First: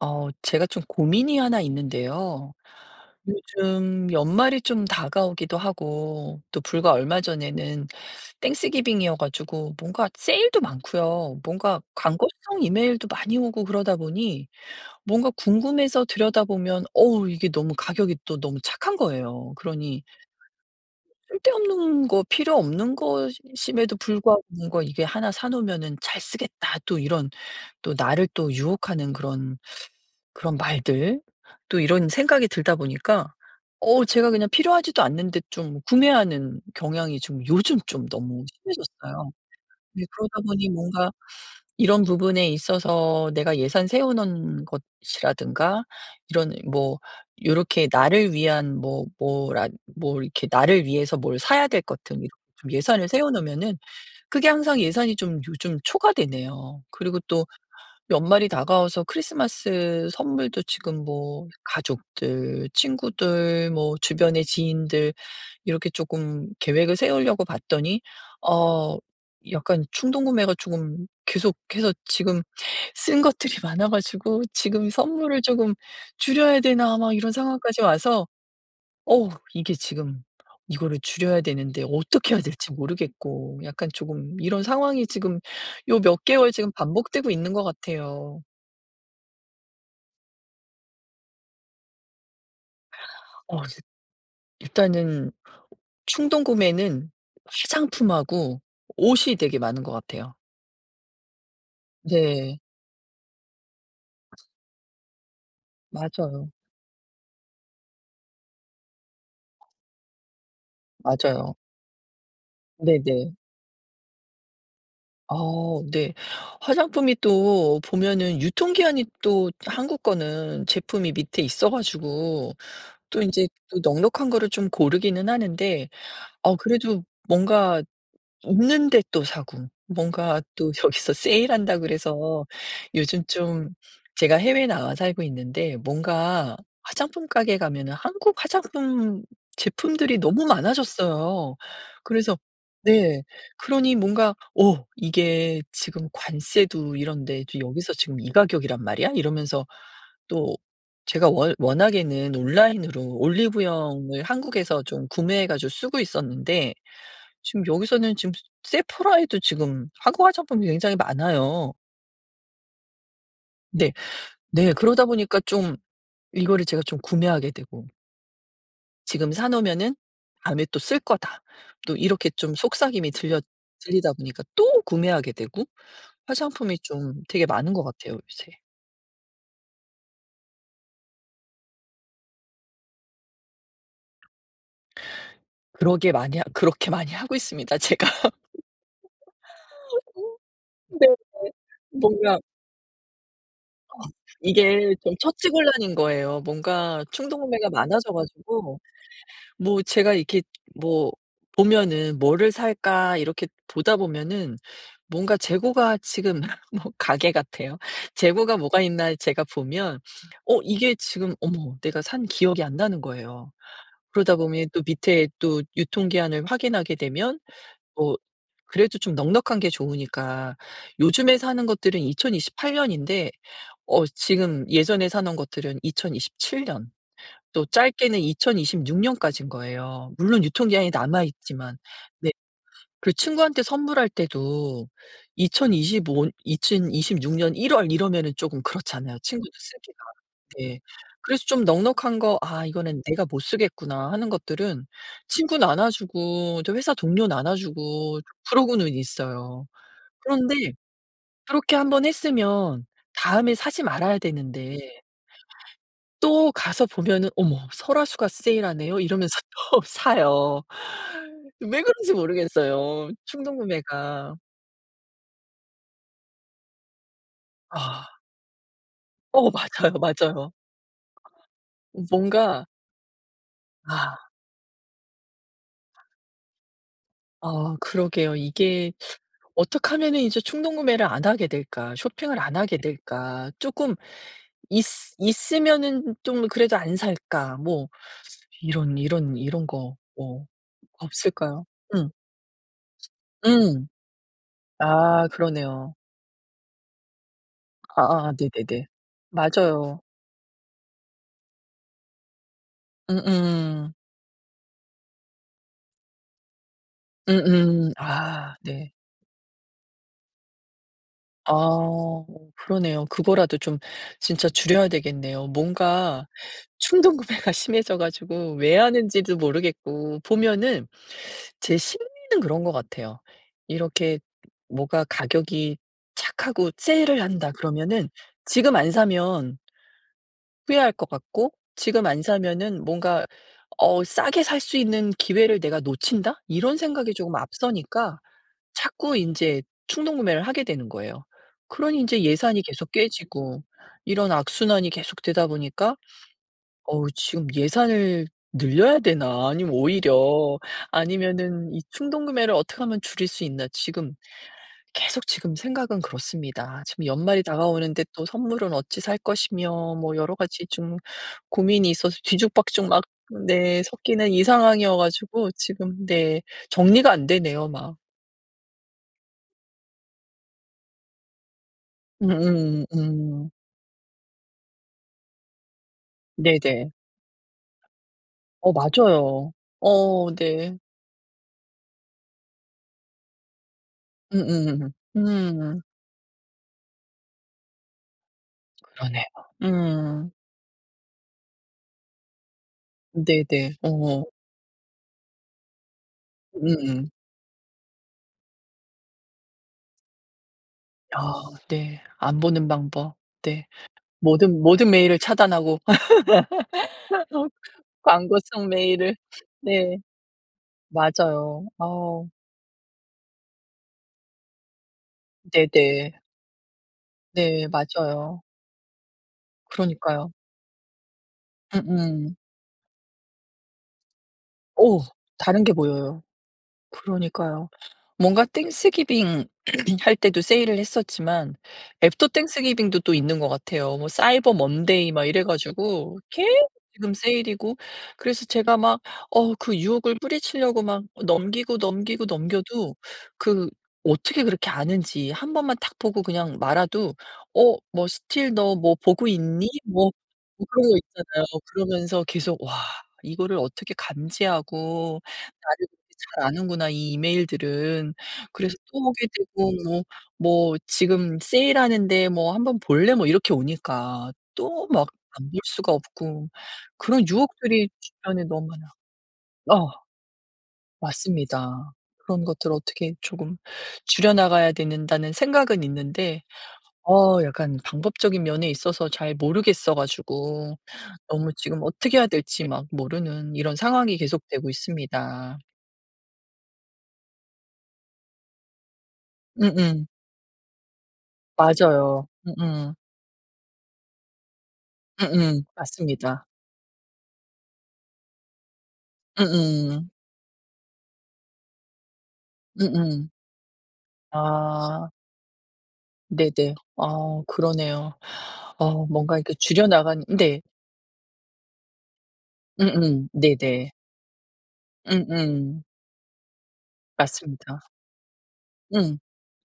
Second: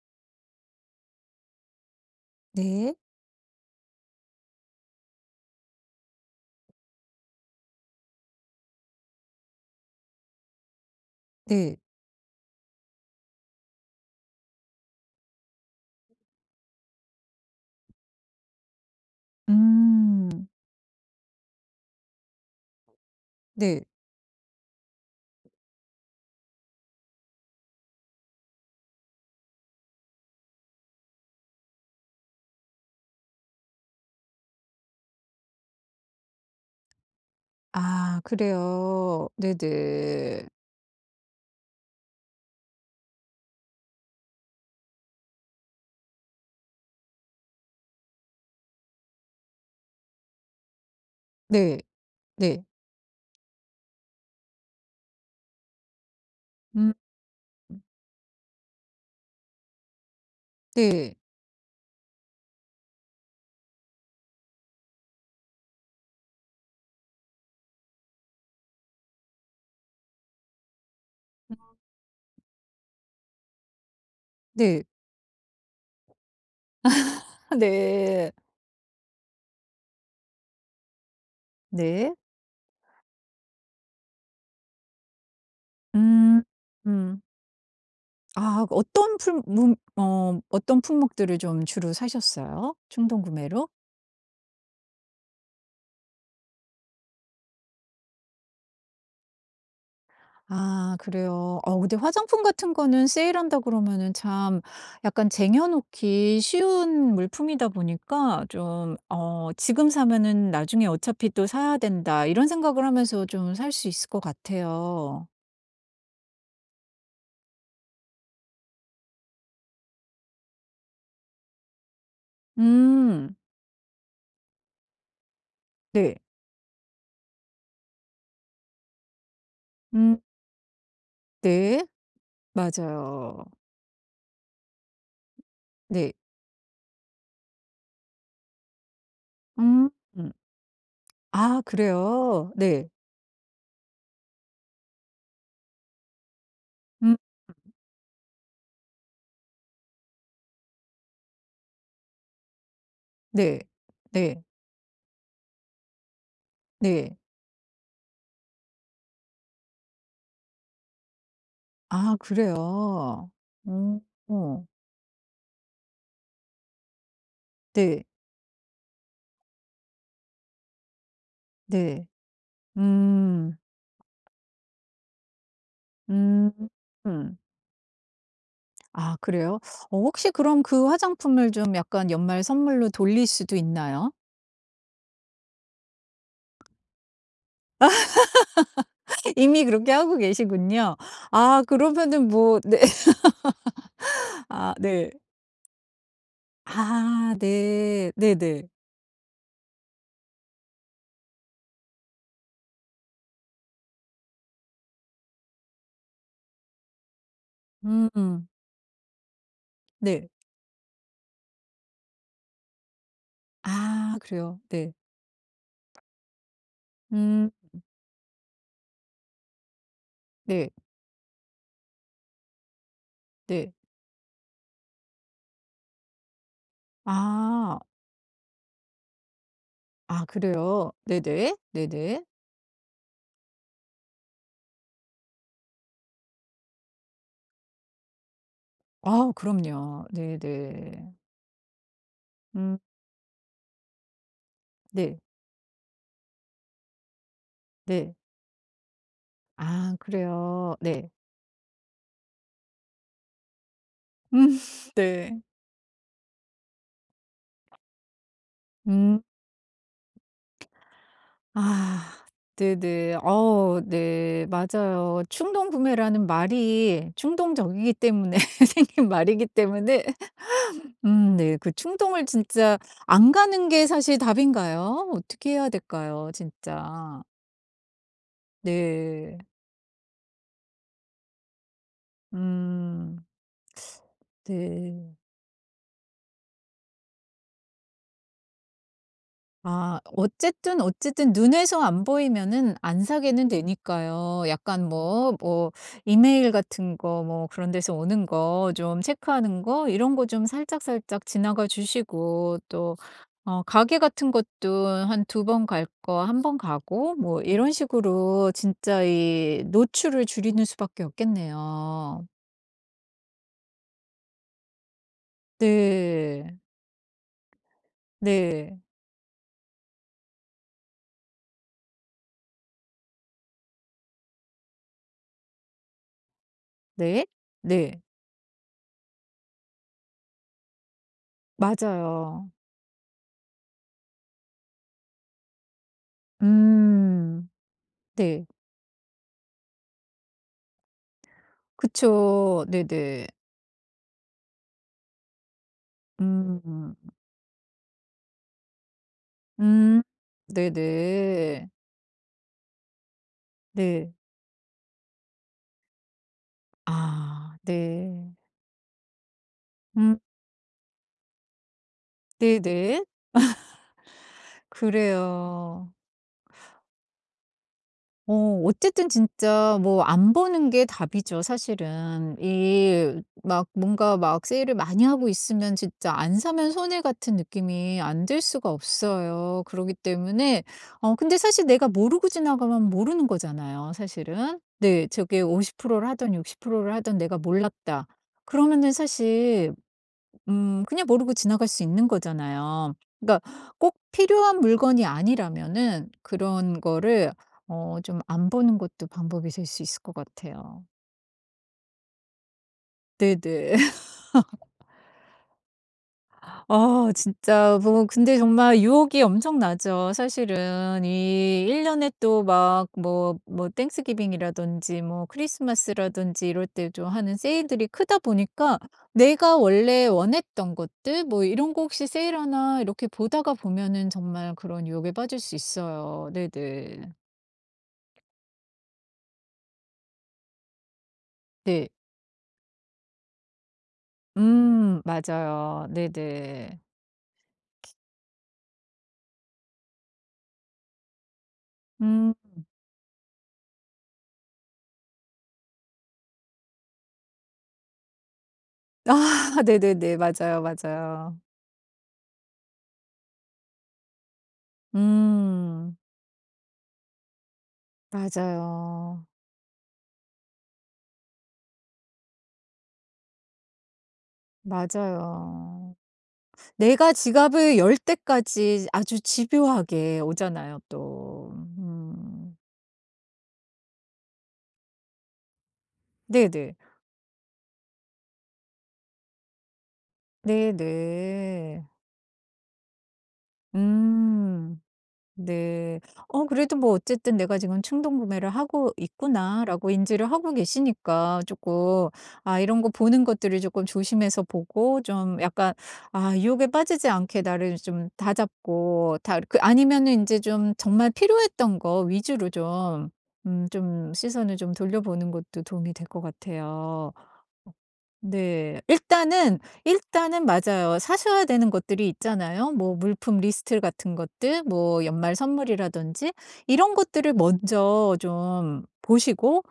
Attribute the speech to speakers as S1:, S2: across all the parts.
S1: 제가 좀 고민이 하나 있는데요.
S2: 네.
S1: 요즘 연말이 좀 다가오기도 하고, 또 불과 얼마 전에는 땡스기빙이어가지고, 뭔가 세일도 많고요.
S2: 네.
S1: 뭔가 광고성 이메일도 많이 오고 그러다 보니, 뭔가 궁금해서 들여다보면, 어우, 이게 너무 가격이 또 너무 착한 거예요. 그러니,
S2: 음.
S1: 쓸데없는 거, 필요 없는
S2: 네.
S1: 것임에도 불구하고, 뭔가 이게 하나 사놓으면은 잘 쓰겠다. 또 이런, 또 나를 또 유혹하는 그런 말들, 또 이런 생각이 들다 보니까 제가 그냥 필요하지도 않는데 좀 구매하는 경향이 좀 요즘 좀
S2: 아,
S1: 너무
S2: 그래요.
S1: 심해졌어요. 네, 그러다
S2: 네네.
S1: 보니 뭔가 이런 부분에 있어서 내가 예산 세워 놓은 것이라든가 이런 뭐, 요렇게 나를 위한 뭐 뭐라, 뭐 이렇게 나를 위해서 뭘 사야
S2: 네.
S1: 될 것 등 이렇게
S2: 네.
S1: 좀 예산을 세워 놓으면은 그게 항상 예산이 좀 요즘 초과되네요.
S2: 음.
S1: 그리고 또 연말이 다가와서 크리스마스 선물도 지금
S2: 네.
S1: 뭐 가족들, 친구들, 뭐 주변의 지인들 이렇게 조금 계획을 세우려고 봤더니 어 약간 충동 구매가 조금 계속해서 지금 쓴 것들이 많아 가지고
S2: 네.
S1: '지금 선물을 조금 줄여야 되나?' 막 이런 상황까지 와서
S2: 네.
S1: 어우, 이게 지금 이거를 줄여야 되는데
S2: 네.
S1: 어떻게 해야 될지 모르겠고 약간 조금 이런 상황이 지금 요 몇
S2: 음.
S1: 개월 지금
S2: 음.
S1: 반복되고 있는 것 같아요.
S2: 아, 어떤 품 문 어 어떤 품목들을 좀 주로 사셨어요? 충동
S1: 어
S2: 구매로?
S1: 일- 일단은 충동 구매는 화장품하고 옷이 되게 많은 것 같아요.
S2: 아, 그래요. 어, 근데 화장품
S1: 네.
S2: 같은 거는 세일한다 그러면은 참 약간 쟁여 놓기
S1: 맞아요.
S2: 쉬운 물품이다 보니까 좀 어 '지금 사면은 나중에 어차피 또
S1: 맞아요.
S2: 사야 된다.' 이런 생각을 하면서
S1: 네네.
S2: 좀 살 수 있을 것 같아요.
S1: 어 네. 화장품이 또 보면은 유통기한이 또 한국 거는 제품이 밑에 있어 가지고 또 이
S2: 음.
S1: 제 또 넉넉한 거를 좀 고르기는 하는데
S2: 네.
S1: 그래도 뭔가 없는데 또 사고
S2: 음.
S1: 뭔가 또 여기서 세일한다
S2: 네.
S1: 그래서 요즘
S2: 맞아요.
S1: 좀 제가 해외에 나와 살고 있는데
S2: 네.
S1: 뭔가 화장품 가게 가면은 한국 화장품
S2: 음.
S1: 제품들이
S2: 음.
S1: 너무 많아졌어요.
S2: 아,
S1: 그래서
S2: 그래요? 네.
S1: 네. 그러니 뭔가 '어 이게 지금 관세도
S2: 음.
S1: 이런데 또 여기서 지금 이 가격이란 말이야?' 이러면서 또 제가 워 워낙에는 온라인으로
S2: 네.
S1: 올리브영을
S2: 네.
S1: 한국에서 좀 구매해 가지고 쓰고 있었는데
S2: 네.
S1: 지금 여기서는 지금 세포라에도 지금 한국 화장품이 굉장히 많아요.
S2: 아, 그래요?
S1: 네.
S2: 음. 어.
S1: 네. 그러다 보니까 좀 이거를 제가 좀 구매하게 되고
S2: 네.
S1: '지금 사 놓으면은 다음에 또 쓸 거다.' 또
S2: 네.
S1: 이렇게 좀 속삭임이 들려
S2: 음.
S1: 들리다 보니까 또 구매하게 되고
S2: 음.
S1: 화장품이 좀
S2: 음.
S1: 되게 많은 것 같아요 요새.
S2: 아, 그래요? 어, 혹시 그럼 그 화장품을 좀 약간 연말 선물로 돌릴 수도 있나요?
S1: 그러게 많이 하 그렇게 많이 하고 있습니다 제가.
S2: 이미 그렇게 하고 계시군요.
S1: 네.
S2: 아, 그러면은
S1: 뭔가
S2: 뭐, 네. 아,
S1: 이게
S2: 네.
S1: 좀 처치곤란인 거예요. 뭔가
S2: 아,
S1: 충동 구매가 많아져
S2: 네. 네네.
S1: 가지고 뭐 제가 이렇게 뭐 보면은 '뭐를 살까?' 이렇게 보다 보면은 뭔가 재고가 지금 뭐 가게 같아요.
S2: 음. 음.
S1: 재고가 뭐가 있나 제가 보면
S2: 네.
S1: 어 이게 지금 어머 내가 산 기억이 안 나는 거예요.
S2: 아,
S1: 그러다
S2: 그래요.
S1: 보면 또
S2: 네.
S1: 밑에 또 유통기한을 확인하게 되면
S2: 음.
S1: 뭐 그래도 좀 넉넉한 게 좋으니까
S2: 네.
S1: 요즘에 사는 것들은 2028년 년인데
S2: 네.
S1: 지금 예전에 사놓은 것들은 2027년 년. 또
S2: 아.
S1: 짧게는 2026년까지인 거예요.
S2: 아,
S1: 물론 유통기한이
S2: 그래요?
S1: 남아
S2: 네네.
S1: 있지만.
S2: 네네.
S1: 네. 그 친구한테 선물할 때도 2025 2026년 1월 이러면은 쪼금 그렇잖아요,
S2: 아,
S1: 친구도 쓰기가.
S2: 그럼요.
S1: 네.
S2: 네네.
S1: 그래서 좀 넉넉한 거 '아
S2: 음.
S1: 이거는 내가 못 쓰겠구나.' 하는 것들은
S2: 네.
S1: 친구 나눠 주고 저 회사 동료 나눠
S2: 네.
S1: 주고 그러고는 있어요.
S2: 아,
S1: 그런데
S2: 그래요. 네.
S1: 그렇게 한 번 했으면 다음에 사지 말아야
S2: 음.
S1: 되는데
S2: 네.
S1: 또 가서 보면은 '어머 설화수가 세일하네요.'
S2: 음.
S1: 이러면서 또 사요. 왜
S2: 아.
S1: 그런지 모르겠어요.
S2: 네네.
S1: 충동
S2: 어,
S1: 구매가.
S2: 네. 맞아요. 충동 구매라는 말이 충동적이기
S1: 아.
S2: 때문에 생긴 말이기
S1: 어 맞아요,
S2: 때문에.
S1: 맞아요.
S2: 음, 네. 그 충동을
S1: 뭔가
S2: 진짜 안 가는 게 사실
S1: 아,
S2: 답인가요? 어떻게 해야 될까요, 진짜?
S1: 그러게요. 이게
S2: 네.
S1: '어떻게 하면은 이제 충동 구매를 안 하게 될까? 쇼핑을 안 하게
S2: 음.
S1: 될까? 쪼끔 있
S2: 네.
S1: 있으면은 좀 그래도 안 살까?' 뭐 이런 거
S2: 아,
S1: 뭐
S2: 어쨌든, 어쨌든
S1: 없을까요?
S2: 눈에서 안
S1: 음.
S2: 보이면은 안 사게는
S1: 음.
S2: 되니까요. 약간
S1: 아
S2: 뭐, 뭐
S1: 그러네요.
S2: 이메일 같은 거 뭐 그런 데서 오는
S1: 아아
S2: 거
S1: 네네네.
S2: 좀 체크하는 거
S1: 맞아요.
S2: 이런 거 좀 살짝살짝 지나가 주시고, 또 어
S1: 음음.
S2: 가게 같은 것도 한 두 번 갈 거 한 번 가고 뭐 이런
S1: 음음.
S2: 식으로
S1: 아 네.
S2: 진짜 이 노출을 줄이는 수밖에
S1: 아 어,
S2: 없겠네요.
S1: 그러네요. 그거라도 좀 진짜 줄여야 되겠네요. 뭔가
S2: 네.
S1: 충동 구매가 심해져 가지고 왜
S2: 네.
S1: 하는지도 모르겠고 보면은 제 심리는 그런 것 같아요. 이렇게 뭐가 가격이 착하고 세일을
S2: 네.
S1: 한다
S2: 네.
S1: 그러면은 지금 안 사면 후회할 것 같고 지금 안
S2: 맞아요.
S1: 사면은 뭔가 어 '싸게 살 수 있는 기회를 내가 놓친다.' 이런 생각이 조금
S2: 음.
S1: 앞서니까
S2: 네.
S1: 자꾸 이제 충동 구매를 하게 되는 거예요. 그러니 이제 예산이
S2: 그쵸.
S1: 계속
S2: 네네.
S1: 깨지고 이런 악순환이 계속되다 보니까
S2: 음.
S1: '어우 지금 예산을 늘려야 되나? 아니면
S2: 음.
S1: 오히려
S2: 네네.
S1: 아니면은 이 충동 구매를 어떻게 하면 줄일 수 있나?'
S2: 네.
S1: 지금 계속 지금 생각은 그렇습니다. 지금 연말이
S2: 아,
S1: 다가오는데 또
S2: 네.
S1: 선물은 어찌 살 것이며 뭐
S2: 음,
S1: 여러 가지 좀 고민이 있어서 뒤죽박죽 막
S2: 네네.
S1: 네 섞이는 이 상황이어 가지고
S2: 그래요.
S1: 지금 네 정리가 안 되네요 막.
S2: 어, 어쨌든 진짜 뭐 안 보는 게 답이죠, 사실은.
S1: 음음
S2: 이
S1: 음.
S2: 막 뭔가 막 세일을 많이 하고 있으면 진짜 안 사면
S1: 네네.
S2: 손해 같은 느낌이 안 들 수가
S1: 어 맞아요.
S2: 없어요. 그러기
S1: 어
S2: 때문에
S1: 네.
S2: 어 근데 사실 내가 모르고 지나가면 모르는 거잖아요, 사실은.
S1: 음음. 음.
S2: 네. 저게
S1: 음.
S2: 50% 를하 육십 60%를하던 내가 몰랐다. 그러면은
S1: 그러네요.
S2: 사실
S1: 음.
S2: 그냥 모르고 지나갈 수 있는 거잖아요. 그러니까
S1: 네네.
S2: 꼭
S1: 어.
S2: 필요한 물건이 아니라면은
S1: 응
S2: 그런 거를 어 좀 안 보는 것도 방법이 될 수 있을 것 같아요.
S1: 아 네. 안 보는 방법. 네.
S2: 네네.
S1: 모든 메일을 차단하고.
S2: 아, 진짜 뭐 근데
S1: 광고성
S2: 정말
S1: 메일을
S2: 유혹이
S1: 네
S2: 엄청나죠. 사실은
S1: 맞아요.
S2: 이
S1: 아
S2: 1년 년에 또 막 뭐, 뭐 땡스기빙이라든지 뭐
S1: 네네.
S2: 크리스마스라든지 이럴 때 좀 하는
S1: 네
S2: 세일들이 크다
S1: 맞아요.
S2: 보니까 내가 원래
S1: 그러니까요.
S2: 원했던 것들 뭐 이런 거 혹시
S1: 음음.
S2: 세일하나 이렇게 보다가 보면은 정말 그런
S1: 어
S2: 유혹에 빠질 수
S1: 다른 게 보여요.
S2: 있어요. 네네.
S1: 그러니까요. 뭔가 땡스기빙 할 때도 세일을 했었지만
S2: 네.
S1: 애프터 땡스기빙도 또 있는 것 같아요. 뭐 사이버
S2: 음,
S1: 먼데이 막 이래
S2: 맞아요.
S1: 가지고 계속
S2: 네네.
S1: 지금 세일이고 그래서 제가 막 어 그 유혹을 뿌리치려고 막 넘기고, 넘기고,
S2: 음.
S1: 넘겨도 그 어떻게 그렇게 아는지 한 번만 딱 보고 그냥 말아도 "어 뭐 스틸 너 뭐 보고
S2: 아,
S1: 있니?" 뭐
S2: 네네네. 맞아요,
S1: 뭐 그런 거
S2: 맞아요.
S1: 있잖아요. 그러면서 계속 와 이거를 어떻게 감지하고 나를
S2: 음.
S1: 잘 아는구나 이 이메일들은. 네. 그래서 또
S2: 맞아요.
S1: 보게 되고 뭐 뭐 지금 세일하는데 뭐 "한번 볼래?" 뭐 이렇게 오니까 또 막 안 볼 수가
S2: 맞아요.
S1: 없고
S2: 내가
S1: 그런
S2: 지갑을
S1: 유혹들이
S2: 열
S1: 주변에 너무
S2: 때까지
S1: 많아.
S2: 아주
S1: 어
S2: 집요하게 오잖아요 또.
S1: 맞습니다. 그런
S2: 음.
S1: 것들을 어떻게 조금 줄여 나가야 된다는 생각은 있는데
S2: 네네.
S1: 어 약간 방법적인 면에 있어서 잘 모르겠어 가지고 너무 지금
S2: 네네.
S1: 어떻게 해야 될지 막 모르는 이런 상황이 계속되고
S2: 음.
S1: 있습니다.
S2: 네. 어, 그래도 뭐 어쨌든 '내가 지금 충동 구매를 하고 있구나.'라고
S1: 음음.
S2: 인지를 하고 계시니까 조금
S1: 맞아요.
S2: 아 이런 거
S1: 음음.
S2: 보는 것들을 조금 조심해서 보고 좀
S1: 음음.
S2: 약간 아
S1: 맞습니다.
S2: 유혹에 빠지지 않게 나를 좀 다잡고 다 그
S1: 음음.
S2: 아니면은 이제 좀 정말 필요했던 거 위주로 좀
S1: 음음.
S2: 좀 시선을 좀
S1: 아
S2: 돌려보는 것도 도움이 될 것
S1: 네네.
S2: 같아요.
S1: 아 그러네요.
S2: 네.
S1: 어 뭔가 이렇게
S2: 일단은,
S1: 줄여 나가는
S2: 일단은
S1: 네.
S2: 맞아요. 사셔야 되는 것들이 있잖아요. 뭐
S1: 음음.
S2: 물품 리스트
S1: 네네.
S2: 같은 것들, 뭐 연말
S1: 음음.
S2: 선물이라든지 이런 것들을
S1: 맞습니다.
S2: 먼저 좀
S1: 음.
S2: 보시고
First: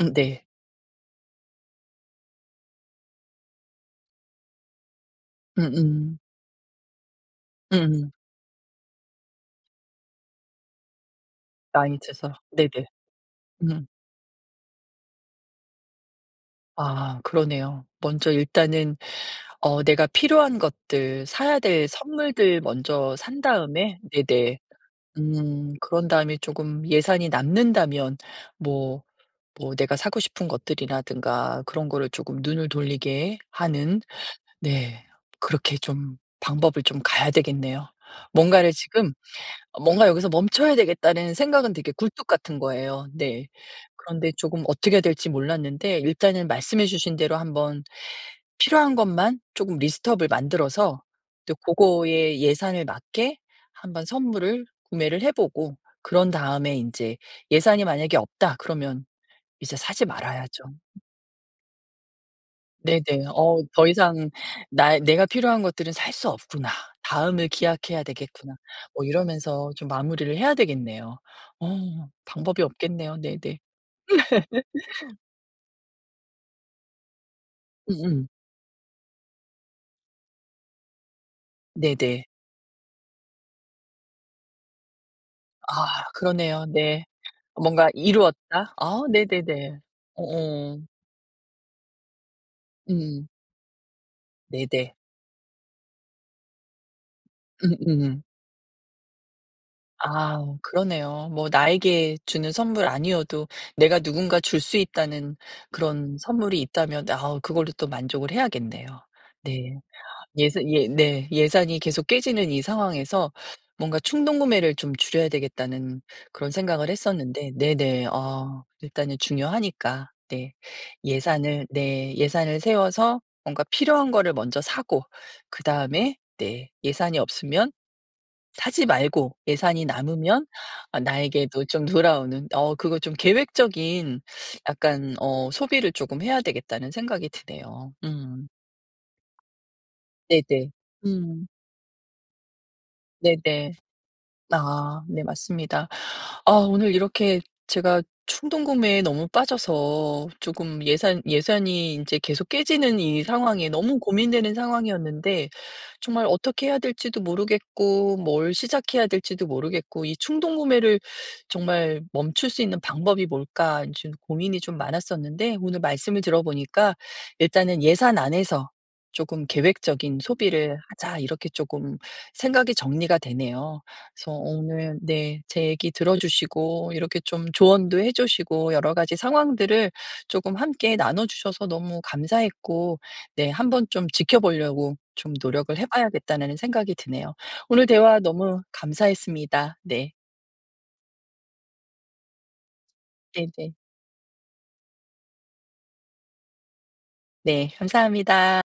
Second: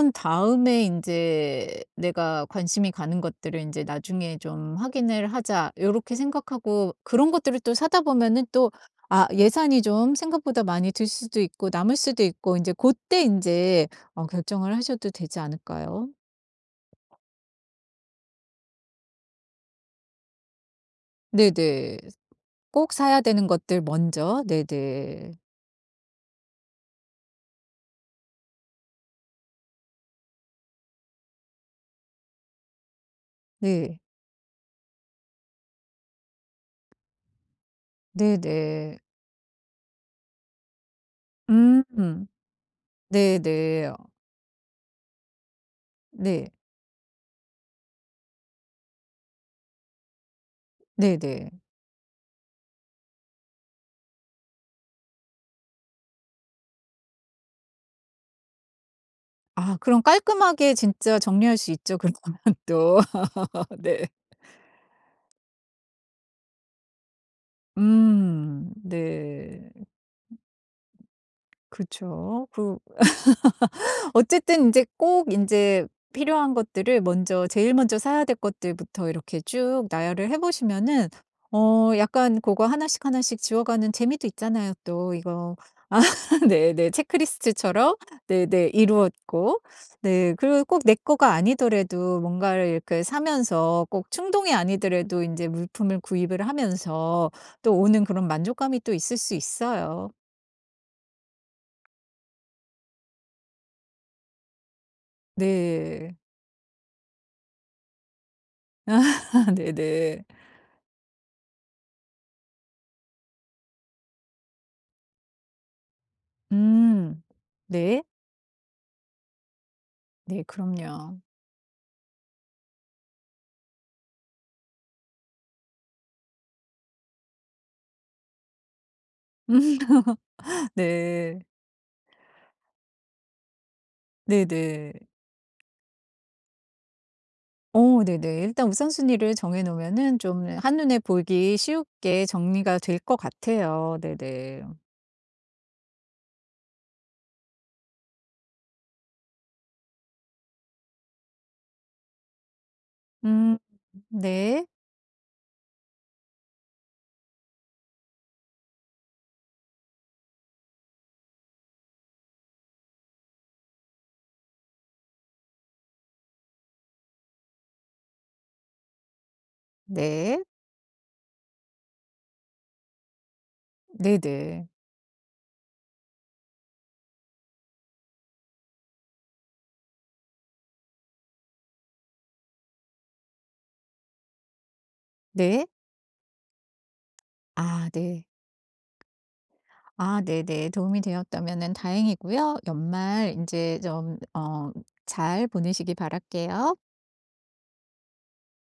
S1: 네.
S2: 다음에 이제 내가 관심이 가는 것들을 이제 나중에 좀 확인을 하자. 요렇게
S1: 음음.
S2: 생각하고 그런 것들을 또 사다
S1: 음음.
S2: 보면은 또 아 예산이 좀 생각보다 많이 들 수도 있고 남을
S1: 나이
S2: 수도
S1: 드서.
S2: 있고 이
S1: 네네.
S2: 제 그때 이
S1: 음.
S2: 제 어 결정을 하셔도 되지 않을까요?
S1: 아 그러네요. 먼저 일단은 어 내가 필요한 것들 사야 될
S2: 네네.
S1: 선물들
S2: 꼭
S1: 먼저
S2: 사야
S1: 산
S2: 되는 것들
S1: 다음에
S2: 먼저.
S1: 네네.
S2: 네네.
S1: 음. 그런 다음에 조금 예산이 남는다면 뭐 뭐 내가 사고 싶은 것들이라든가 그런 거를 조금 눈을 돌리게
S2: 네,
S1: 하는 네. 그렇게 좀 방법을 좀 가야 되겠네요. 뭔가를
S2: 네네.
S1: 지금 '뭔가 여기서 멈춰야 되겠다.'는 생각은 되게 굴뚝
S2: 음.
S1: 같은 거예요. 네.
S2: 네네.
S1: 그런데 조금 어떻게 해야 될지 몰랐는데 일단은
S2: 네,
S1: 말씀해 주신 대로 한번 필요한 것만 조금 리스트업을 만들어서
S2: 네네.
S1: 또 고거에 예산을 맞게 한번 선물을 구매를 해 보고 그런 다음에 인제 예산이 만약에 없다 그러면 이제
S2: 아, 그럼
S1: 사지 말아야죠.
S2: 깔끔하게 진짜 정리할 수 있죠 그러면. 또.
S1: 네네. 어 더
S2: 네.
S1: 이상 나 '내가 필요한 것들은 살 수 없구나. 다음을 기약해야 되겠구나.'
S2: 음.
S1: 뭐 이러면서
S2: 네.
S1: 좀 마무리를 해야 되겠네요. 어
S2: 그쵸.
S1: 방법이
S2: 그
S1: 없겠네요. 네네.
S2: 어쨌든 이제 꼭 이제 필요한 것들을 먼저 제일 먼저 사야
S1: 음음.
S2: 될 것들부터 이렇게 쭉 나열을 해 보시면은 어
S1: 네네.
S2: 약간 그거 하나씩 하나씩 지워가는 재미도 있잖아요 또 이거.
S1: 아
S2: 아,
S1: 그러네요.
S2: 네네.
S1: 네. 뭔가
S2: 체크리스트처럼 네네
S1: 이루었다. 아
S2: 이루었고
S1: 네네네.
S2: 네 그리고
S1: 어어.
S2: 꼭 내 거가 아니더라도 뭔가를 이렇게
S1: 음.
S2: 사면서 꼭 충동이
S1: 네네.
S2: 아니더라도 이제 물품을 구입을 하면서 또 오는
S1: 음음.
S2: 그런 만족감이 또 있을 수 있어요.
S1: 아 그러네요. 뭐 나에게 주는 선물 아니어도 내가 누군가 줄 수 있다는
S2: 네.
S1: 그런 선물이 있다면 아우 그걸로 또 만족을 해야겠네요. 네.
S2: 네네.
S1: 예산 예 네. 예산이 계속 깨지는 이 상황에서 뭔가 충동 구매를 좀 줄여야 되겠다는 그런 생각을
S2: 음.
S1: 했었는데
S2: 네.
S1: 네네. 어 일단은 중요하니까.
S2: 네,
S1: 네.
S2: 그럼요.
S1: 예산을 세워서 뭔가 필요한 거를 먼저 사고 그다음에 네 예산이 없으면 사지 말고 예산이 남으면 아
S2: 네.
S1: 나에게도 좀 돌아오는 어 그거 좀 계획적인
S2: 네네.
S1: 약간 어 '소비를 조금 해야 되겠다.'는 생각이 드네요.
S2: 어, 네네.
S1: 음.
S2: 일단 우선순위를 정해 놓으면은 좀
S1: 네네.
S2: 한눈에
S1: 음.
S2: 보기 쉽게 정리가 될 것
S1: 네네.
S2: 같아요. 네네.
S1: 아 네 맞습니다. 아 오늘 이렇게 제가 충동구매에 너무 빠져서 조금 예산이 이제 계속 깨지는 이
S2: 음,
S1: 상황에 너무 고민되는
S2: 네.
S1: 상황이었는데 정말 어떻게 해야 될지도 모르겠고 뭘 시작해야 될지도 모르겠고 이 충동구매를 정말 멈출 수 있는 방법이 뭘까 지금 고민이 좀 많았었는데 오늘 말씀을 들어보니까 일단은 '예산 안에서 조금 계획적인
S2: 네.
S1: 소비를 하자.' 이렇게 조금 생각이 정리가 되네요. 그래서
S2: 네네.
S1: 오늘 네 제 얘기 들어주시고 이렇게 좀 조언도 해 주시고 여러 가지 상황들을 조금 함께 나눠 주셔서 너무 감사했고 네 한번 좀 지켜보려고 좀
S2: 네.
S1: 노력을 해 봐야겠다는 생각이 드네요. 오늘
S2: 아,
S1: 대화
S2: 네.
S1: 너무 감사했습니다. 네.
S2: 아, 네네. 도움이 되었다면은 다행이고요. 연말 이
S1: 네네. 네.
S2: 제 좀 어 잘 보내시기 바랄게요.
S1: 네, 감사합니다.